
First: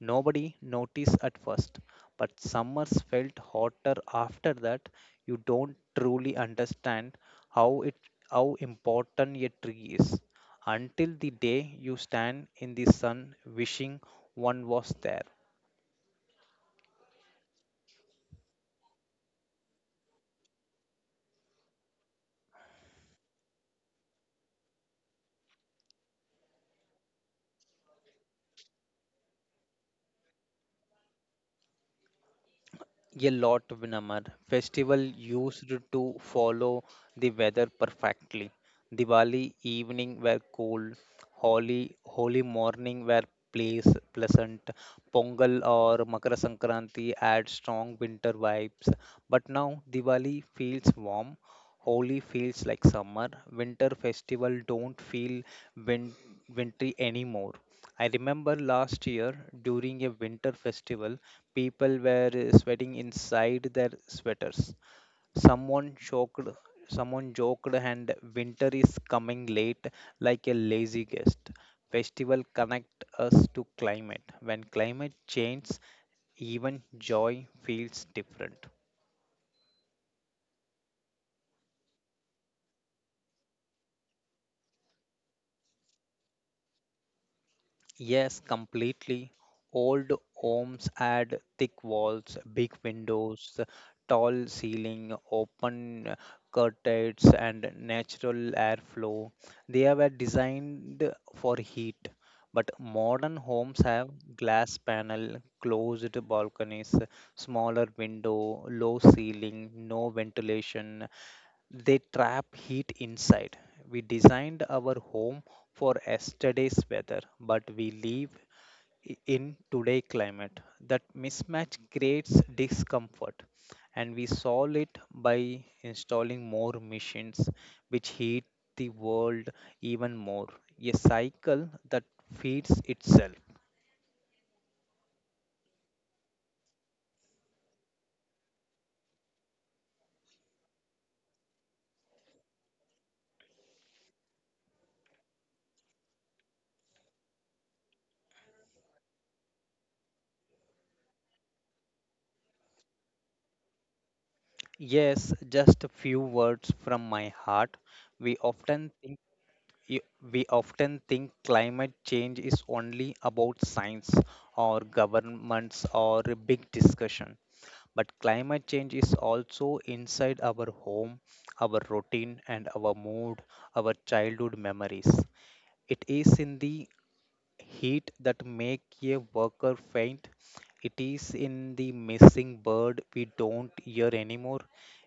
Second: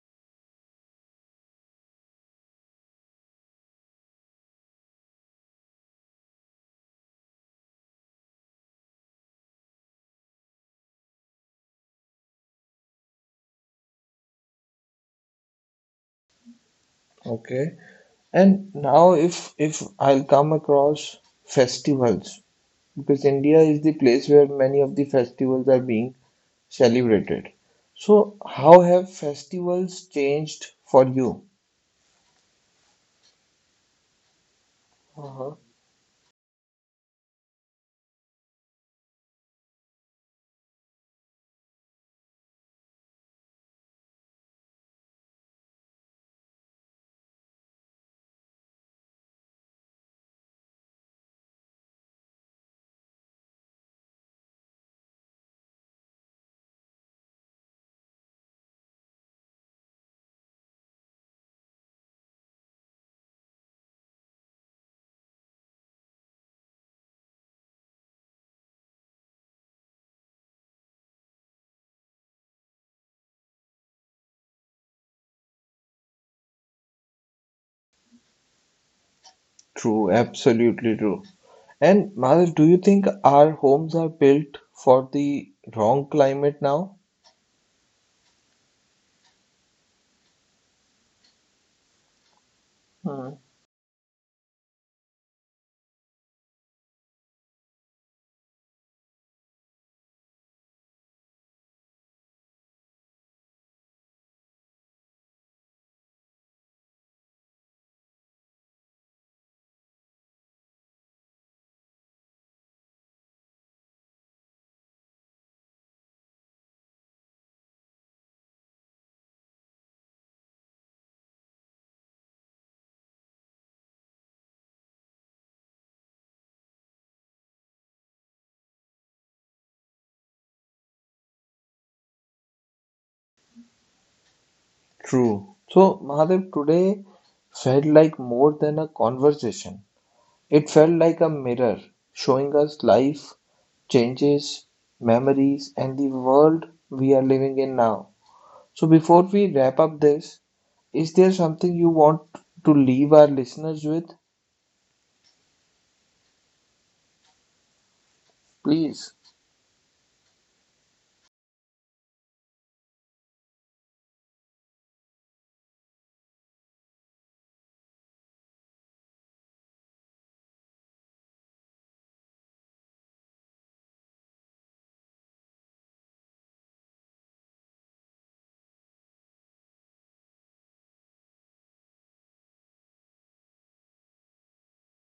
Nobody noticed at first, but summers felt hotter after that. You don't truly understand how it how important a tree is until the day you stand in the sun wishing one was there. Okay. And now if I'll come across festivals, because India is the place where many of the festivals are being celebrated. So how have festivals changed for you? A lot, Vinamar. Festival Uh-huh. used to follow the weather perfectly. Diwali evening were cold, Holi morning were place pleasant, Pongal or Makara Sankranti add strong winter vibes. But now Diwali feels warm, Holi feels like summer. Winter festival don't feel win- wintry anymore. I remember last year during a winter festival. People were sweating inside their sweaters. Someone joked, someone joked, and winter is coming late like a lazy guest. Festival connect us to climate. When climate changes, even joy feels different. True, absolutely true. And Madhav, do you think our homes are built for the wrong climate now? Yes, completely. Old homes had thick walls, big windows, tall ceiling, open curtains, and natural airflow. They were designed for heat, but modern homes have glass panel, closed balconies, smaller window, low ceiling, no ventilation, they trap heat inside. We designed our home for yesterday's weather, but we live in today's climate. That mismatch creates discomfort, and we solve it by installing more machines which heat the world even more. A cycle that feeds itself. True. So, Mahadev, today felt like more than a conversation. It felt like a mirror showing us life, changes, memories, and the world we are living in now. So, before we wrap up this, is there something you want to leave our listeners with? Yes, just a few words from my heart. We often Please. think y- we often think climate change is only about science or governments or a big discussion, but climate change is also inside our home, our routine and our mood, our childhood memories. It is in the heat that make a worker faint. It is in the missing bird we don't hear anymore.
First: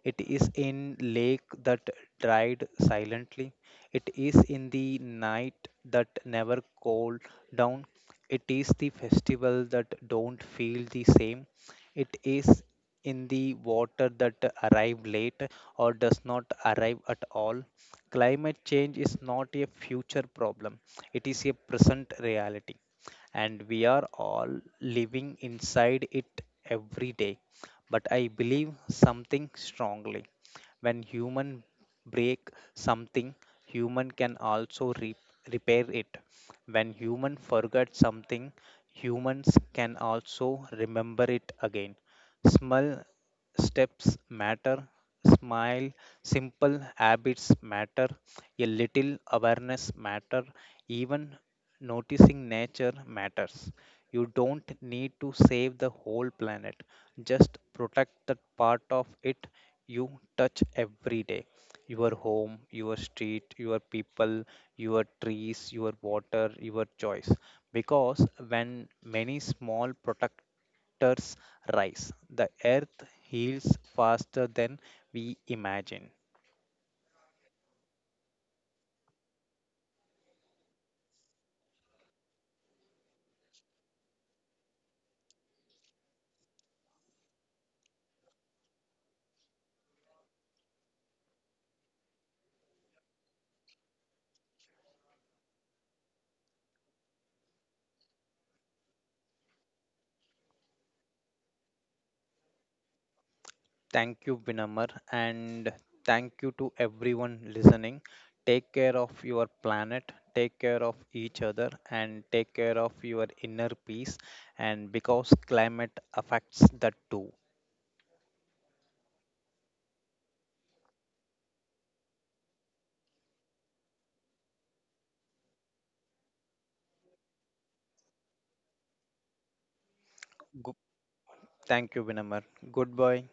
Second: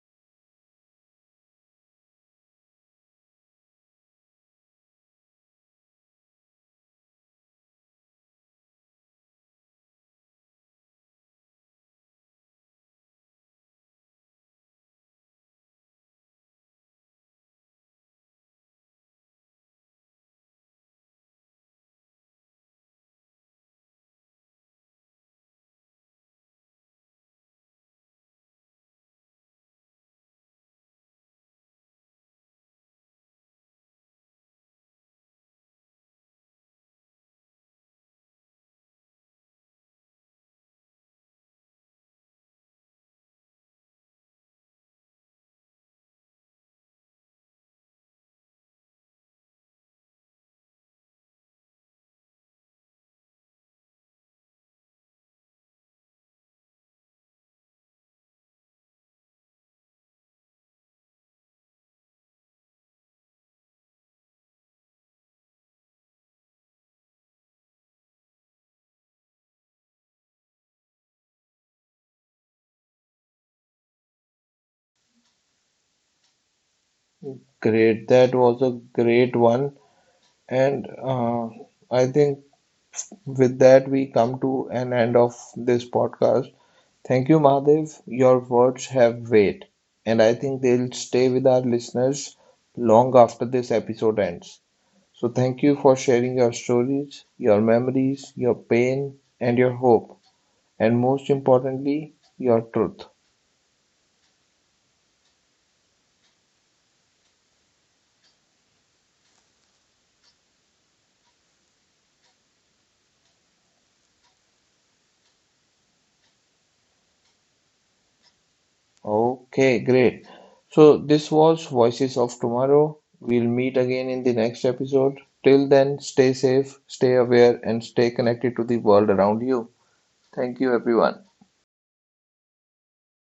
It is in lake that dried silently. It is in the night that never cooled down. It is the festival that don't feel the same. It is in the water that arrive late or does not arrive at all. Climate change is not a future problem. It is a present reality, and we are all living inside it every day. But I believe something strongly. When human break something, human can also repair it. When human forget something, humans can also remember it again. Small steps matter. Smile, simple habits matter. A little awareness matter. Even noticing nature matters. You don't need to save the whole planet, just protect the part of it you touch every day, your home, your street, your people, your trees, your water, your choice. Because when many small protectors rise, the earth heals faster than we imagine. Great. That was a great one. And I think with that, we come to an end of this podcast. Thank you, Mahadev. Your words have weight, and I think they'll stay with our listeners long after this episode ends. So, thank you for sharing your stories, your memories, your pain, and your hope, and most importantly, your truth. Thank you, Vinamar, and thank you to everyone listening. Take care of your planet, take care of each other, and take care of your inner peace. And because climate affects that too. Okay, great. So this was Voices of Tomorrow. We'll meet again in the next episode. Till then, stay safe, stay aware, and stay connected to the world around you. Thank you, Go- everyone. thank you, Vinamar. Goodbye.